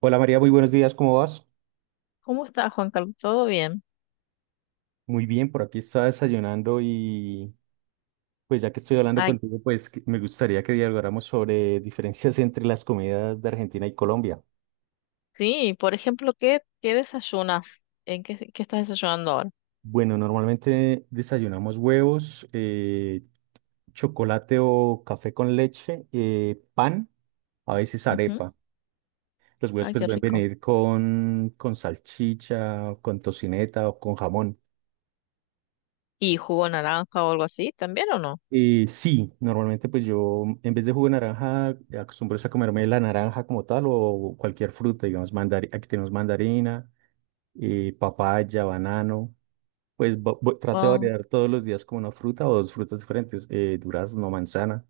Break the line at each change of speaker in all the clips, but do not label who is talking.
Hola María, muy buenos días, ¿cómo vas?
¿Cómo estás, Juan Carlos? ¿Todo bien?
Muy bien, por aquí estaba desayunando y pues ya que estoy hablando
Ay,
contigo, me gustaría que dialogáramos sobre diferencias entre las comidas de Argentina y Colombia.
sí, por ejemplo, ¿qué desayunas? ¿En qué estás desayunando ahora?
Bueno, normalmente desayunamos huevos, chocolate o café con leche, pan, a veces
Ujú.
arepa. Los huevos
Ay,
pues
qué
pueden
rico.
venir con salchicha, con tocineta o con jamón.
¿Y jugo naranja o algo así también o no?
Sí, normalmente pues yo en vez de jugo de naranja acostumbro es a comerme la naranja como tal o cualquier fruta, digamos, aquí tenemos mandarina, papaya, banano, pues trato de
Wow.
variar todos los días como una fruta o dos frutas diferentes, durazno, manzana.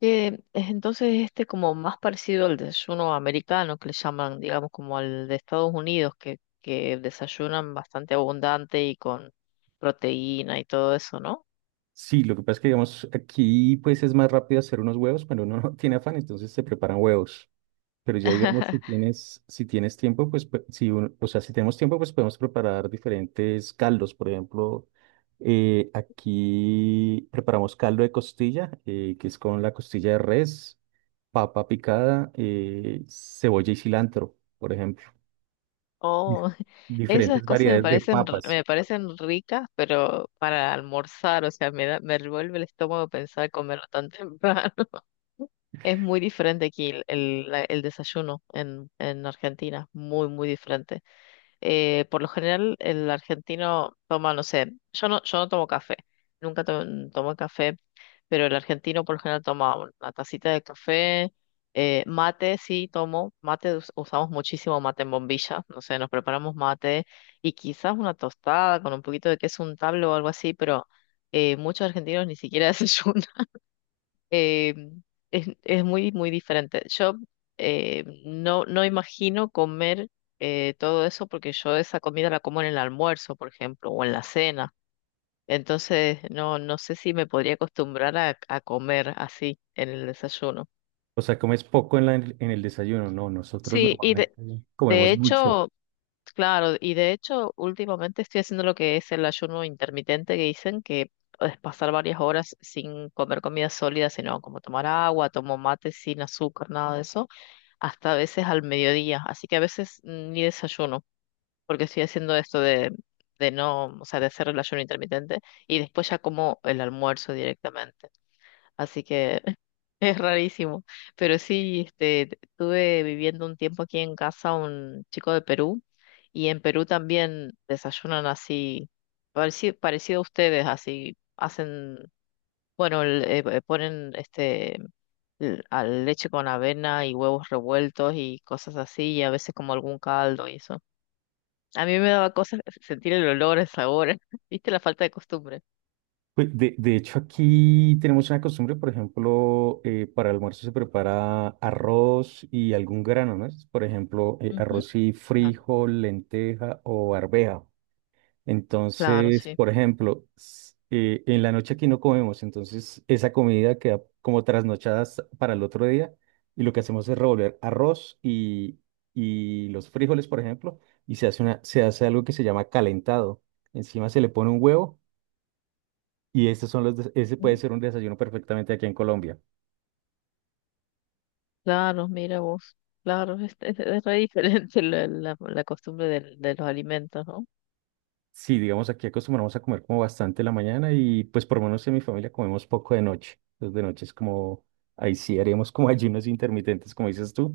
Es entonces como más parecido al desayuno americano que le llaman, digamos, como al de Estados Unidos, que desayunan bastante abundante y con proteína y todo eso, ¿no?
Sí, lo que pasa es que digamos aquí pues es más rápido hacer unos huevos, pero uno no tiene afán, entonces se preparan huevos. Pero ya digamos, si tienes, si tienes tiempo, o sea, si tenemos tiempo, pues podemos preparar diferentes caldos. Por ejemplo, aquí preparamos caldo de costilla, que es con la costilla de res, papa picada, cebolla y cilantro, por ejemplo. Dif-
Oh, esas
Diferentes
cosas me
variedades de
parecen,
papas.
me parecen ricas, pero para almorzar, o sea, me da, me revuelve el estómago pensar comerlo tan temprano. Es muy diferente aquí el desayuno en Argentina, muy, muy diferente. Por lo general, el argentino toma, no sé, yo no tomo café, nunca to- tomo café, pero el argentino por lo general toma una tacita de café, mate, sí, tomo, mate, usamos muchísimo mate en bombilla, no sé, nos preparamos mate y quizás una tostada con un poquito de queso untable o algo así, pero muchos argentinos ni siquiera desayunan, eh, es muy, muy diferente. Yo, no, no imagino comer, todo eso porque yo esa comida la como en el almuerzo, por ejemplo, o en la cena. Entonces, no, no sé si me podría acostumbrar a comer así en el desayuno.
O sea, comes poco en el desayuno. No, nosotros
Sí,
normalmente
de
comemos mucho.
hecho, claro, y de hecho, últimamente estoy haciendo lo que es el ayuno intermitente que dicen que es pasar varias horas sin comer comida sólida, sino como tomar agua, tomo mate sin azúcar, nada de eso. Hasta a veces al mediodía, así que a veces ni desayuno, porque estoy haciendo esto de no, o sea, de hacer el ayuno intermitente y después ya como el almuerzo directamente, así que es rarísimo, pero sí, este, estuve viviendo un tiempo aquí en casa un chico de Perú y en Perú también desayunan así, parecido, a ustedes, así hacen, bueno, ponen a leche con avena y huevos revueltos y cosas así, y a veces como algún caldo y eso. A mí me daba cosas sentir el olor, el sabor, ¿viste? La falta de costumbre.
Pues, de hecho, aquí tenemos una costumbre, por ejemplo, para el almuerzo se prepara arroz y algún grano, ¿no? Es, por ejemplo,
Ujú.
arroz y
Claro,
frijol, lenteja o arveja.
claro,
Entonces,
sí.
por ejemplo, en la noche aquí no comemos, entonces esa comida queda como trasnochada para el otro día, y lo que hacemos es revolver arroz y los frijoles, por ejemplo, y se hace una, se hace algo que se llama calentado. Encima se le pone un huevo y estos son ese puede
Mm.
ser un desayuno perfectamente aquí en Colombia.
Claro, mira vos. Claro, es re diferente la costumbre de los alimentos, ¿no?
Sí, digamos, aquí acostumbramos a comer como bastante en la mañana y pues por lo menos en mi familia comemos poco de noche. Entonces de noche es como, ahí sí haríamos como ayunos intermitentes, como dices tú,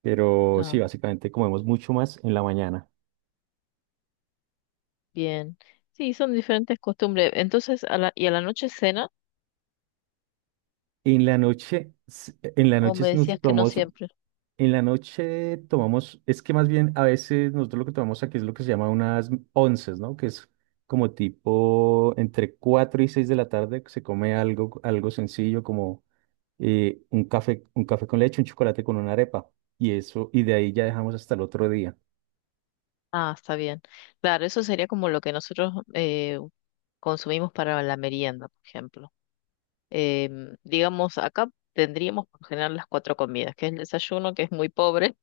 pero sí,
Claro,
básicamente comemos mucho más en la mañana.
bien. Sí, son diferentes costumbres. Entonces, ¿y a la noche cena?
En la
¿O
noche
me
nos
decías que no
tomamos,
siempre?
en la noche tomamos, es que más bien a veces nosotros lo que tomamos aquí es lo que se llama unas onces, ¿no? Que es como tipo entre 4 y 6 de la tarde se come algo, algo sencillo como un café con leche, un chocolate con una arepa. Y eso, y de ahí ya dejamos hasta el otro día.
Ah, está bien. Claro, eso sería como lo que nosotros, consumimos para la merienda, por ejemplo. Digamos, acá tendríamos por lo general las cuatro comidas, que es el desayuno, que es muy pobre,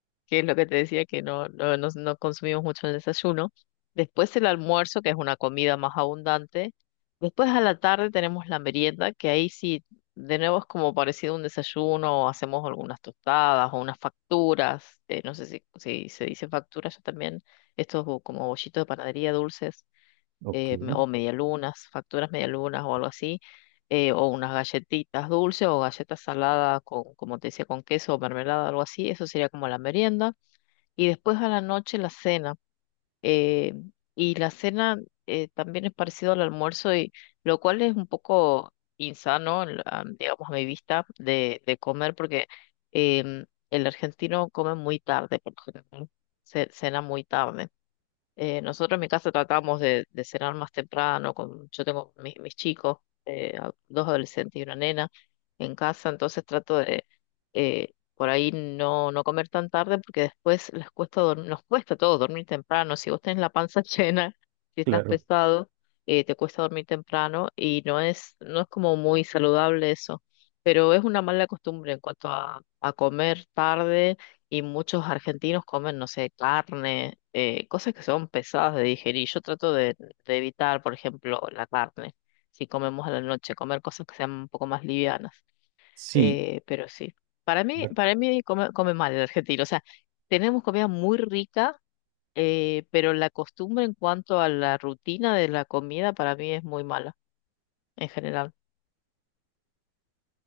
que es lo que te decía, que no consumimos mucho el desayuno. Después el almuerzo, que es una comida más abundante. Después a la tarde tenemos la merienda, que ahí sí, de nuevo es como parecido a un desayuno, o hacemos algunas tostadas o unas facturas, no sé si, si se dice facturas, yo también, como bollitos de panadería dulces,
Ok,
o medialunas, facturas medialunas o algo así, o unas galletitas dulces o galletas saladas con, como te decía, con queso o mermelada, algo así, eso sería como la merienda. Y después a la noche la cena. eh, y la cena, también es parecido al almuerzo, y lo cual es un poco insano, digamos, a mi vista, de comer, porque el argentino come muy tarde, por lo general, cena muy tarde. Nosotros en mi casa tratamos de cenar más temprano, con, yo tengo mis chicos, dos adolescentes y una nena en casa, entonces trato de, por ahí no, no comer tan tarde porque después les cuesta dormir, nos cuesta a todos dormir temprano, si vos tenés la panza llena, si estás
claro.
pesado, te cuesta dormir temprano y no es como muy saludable eso, pero es una mala costumbre en cuanto a comer tarde y muchos argentinos comen, no sé, carne, cosas que son pesadas de digerir. Yo trato de evitar, por ejemplo, la carne, si comemos a la noche, comer cosas que sean un poco más livianas.
Sí.
Pero sí, para mí, come mal el argentino. O sea, tenemos comida muy rica, pero la costumbre en cuanto a la rutina de la comida para mí es muy mala en general.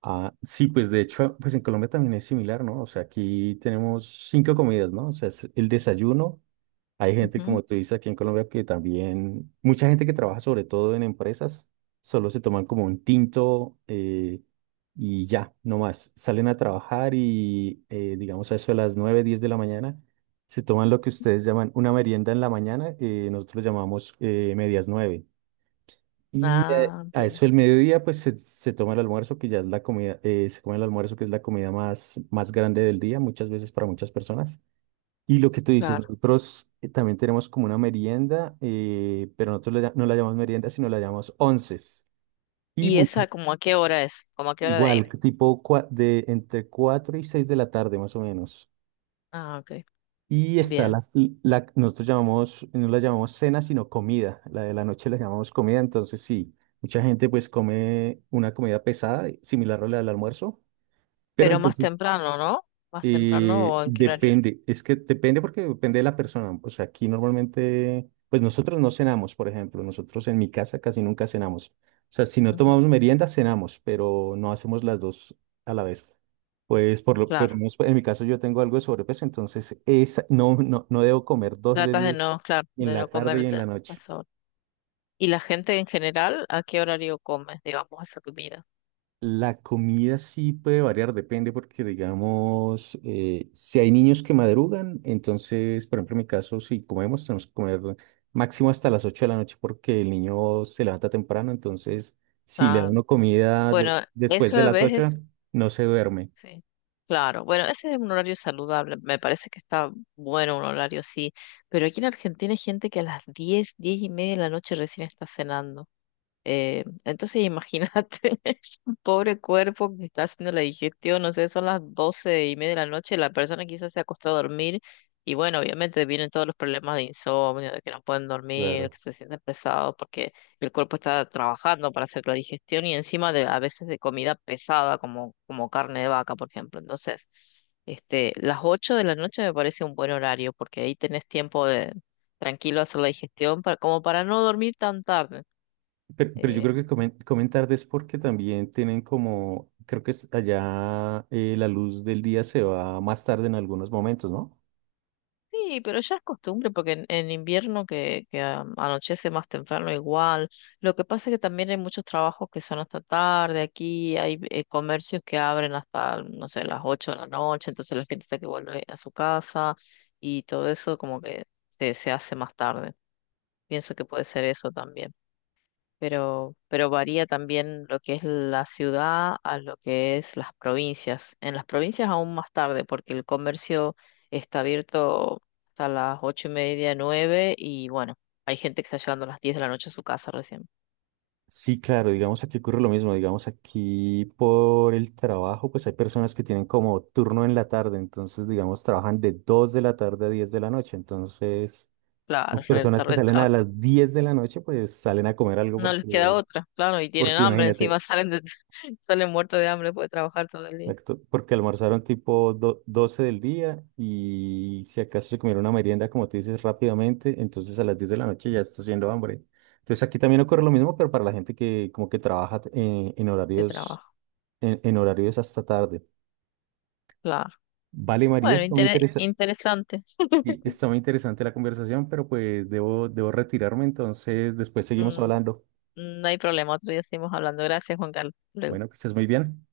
Ah, sí, pues de hecho, pues en Colombia también es similar, ¿no? O sea, aquí tenemos cinco comidas, ¿no? O sea, es el desayuno. Hay gente,
Ujú.
como tú dices, aquí en Colombia que también, mucha gente que trabaja sobre todo en empresas, solo se toman como un tinto y ya, no más. Salen a trabajar y, digamos, a eso de las 9, 10 de la mañana, se toman lo que ustedes llaman una merienda en la mañana, nosotros llamamos medias 9. Y
Ah,
a
bien,
eso el mediodía, pues se toma el almuerzo, que ya es la comida, se come el almuerzo, que es la comida más grande del día, muchas veces para muchas personas. Y lo que tú dices,
claro.
nosotros también tenemos como una merienda, pero nosotros no la llamamos merienda, sino la llamamos onces. Y
¿Y
mucho,
esa como a qué hora es? ¿Como a qué hora de ir?
igual, tipo de entre 4 y 6 de la tarde, más o menos.
Ah, ok,
Y está
bien.
la, nosotros llamamos, no la llamamos cena, sino comida. La de la noche la llamamos comida, entonces sí, mucha gente pues come una comida pesada, similar a la del almuerzo. Pero
Pero más
entonces,
temprano, ¿no? Más temprano o en qué horario.
Depende, es que depende porque depende de la persona. O sea, aquí normalmente, pues nosotros no cenamos, por ejemplo, nosotros en mi casa casi nunca cenamos. O sea, si no tomamos
Ujú,
merienda, cenamos, pero no hacemos las dos a la vez. Pues por lo
claro.
menos en mi caso yo tengo algo de sobrepeso, entonces esa, no debo comer dos
Tratas de
veces
no, claro,
en
de no
la tarde
comer
y en
de-
la
a
noche.
esa hora. ¿Y la gente en general a qué horario come, digamos, esa comida?
La comida sí puede variar, depende porque, digamos, si hay niños que madrugan, entonces, por ejemplo, en mi caso, si comemos, tenemos que comer máximo hasta las 8 de la noche porque el niño se levanta temprano, entonces, si le da uno
Claro. Bueno,
después
eso
de
de
las
vez
8
es,
no se duerme,
sí. Claro. Bueno, ese es un horario saludable. Me parece que está bueno un horario así. Pero aquí en Argentina hay gente que a las 10, 10 y media de la noche recién está cenando. Entonces imagínate. Pobre cuerpo que está haciendo la digestión, no sé, son las doce y media de la noche, la persona quizás se acostó a dormir y bueno, obviamente vienen todos los problemas de insomnio, de que no pueden dormir,
claro.
que se sienten pesados porque el cuerpo está trabajando para hacer la digestión y encima de a veces de comida pesada como, como carne de vaca, por ejemplo. Entonces, este, las ocho de la noche me parece un buen horario porque ahí tenés tiempo de tranquilo hacer la digestión para, como para no dormir tan tarde.
Pero yo
eh,
creo que comen tarde es porque también tienen como, creo que es allá la luz del día se va más tarde en algunos momentos, ¿no?
Sí, pero ya es costumbre porque en invierno que anochece más temprano igual. Lo que pasa es que también hay muchos trabajos que son hasta tarde. Aquí hay comercios que abren hasta, no sé, las 8 de la noche, entonces la gente está que vuelve a su casa y todo eso como que se hace más tarde. Pienso que puede ser eso también, pero varía también lo que es la ciudad a lo que es las provincias. En las provincias aún más tarde, porque el comercio está abierto hasta las ocho y media, nueve, y bueno, hay gente que está llegando a las diez de la noche a su casa recién.
Sí, claro, digamos aquí ocurre lo mismo, digamos aquí por el trabajo, pues hay personas que tienen como turno en la tarde, entonces digamos trabajan de 2 de la tarde a 10 de la noche, entonces
Claro,
las
re
personas que
tarde,
salen a
tarde.
las 10 de la noche pues salen a comer algo
No les queda
porque,
otra, claro, y tienen
porque
hambre
imagínate,
encima, salen muertos de hambre, puede trabajar todo el día
exacto, porque almorzaron tipo 12 del día y si acaso se comieron una merienda como tú dices rápidamente, entonces a las 10 de la noche ya está haciendo hambre. Entonces aquí también ocurre lo mismo, pero para la gente que como que trabaja en
de
horarios
trabajo,
en horarios hasta tarde.
claro.
Vale, María,
Bueno,
está muy interesante.
interesante.
Sí, está muy interesante la conversación, pero pues debo retirarme, entonces después seguimos
Mm, mm,
hablando.
no hay problema, otro día seguimos hablando. Gracias, Juan Carlos. Hasta luego.
Bueno, que estés muy bien.